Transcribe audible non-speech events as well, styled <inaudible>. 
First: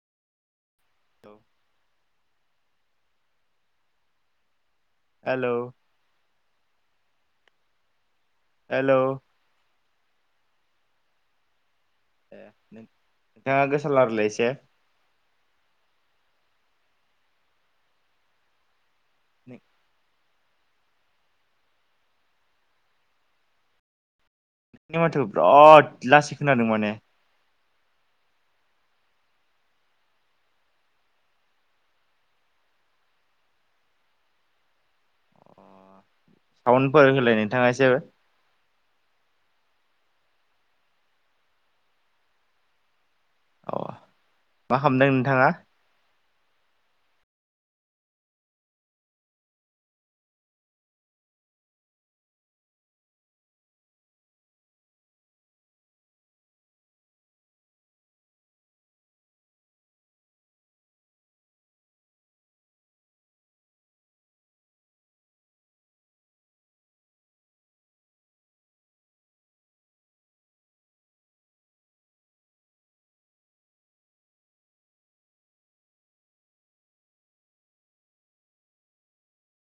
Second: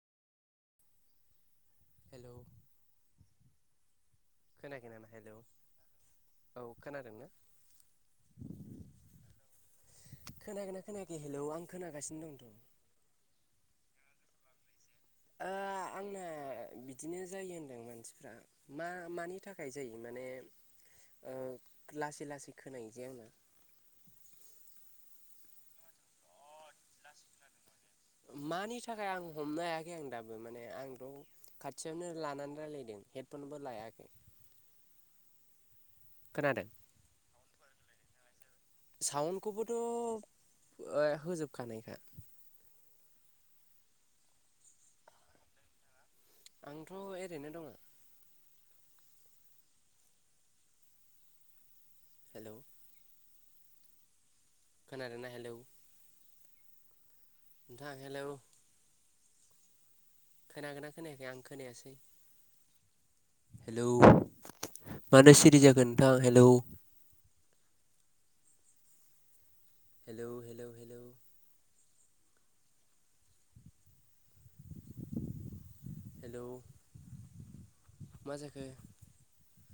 <inaudible> <inaudible> खोनाखै नामा? Hello hello औ खोनादों दे। हेल' खोनागोना खोनायाखै? हेलौ आं खोनागासिनो ए दंथ' नोंथाङा गोसा रायलाइलाय एसे ओ आंना बिदिनो जायो होनदों मानसिफ्रा मा मानि नोंनि थाखाय जायो माने लासै लासै खोनाय जे आंना नोंनि माथोखौ बिराद लासै खोनादों माने <inaudible> मानि थाखाय आं हमनो हायाखै आं दाबो माने आंथ' खाथियावनो लानानै रायजलायदों हेदफन बो लायाखै <inaudible> खोनादों? साउनफोर होलाय नोंथाङा एसे साउन्डखौबोथ' ओ होजोबखानायखा अ मा खालामदों नोंथाङा? आंथ' ओरैनो दङ <inaudible> खोनादोंना? हेलौ हेलौ खोनागोनना खोनायाखै आं खोनायासै हेलौ मानोथोसिरि जाखो नोंथां hello hello hello hello hello मा जाखो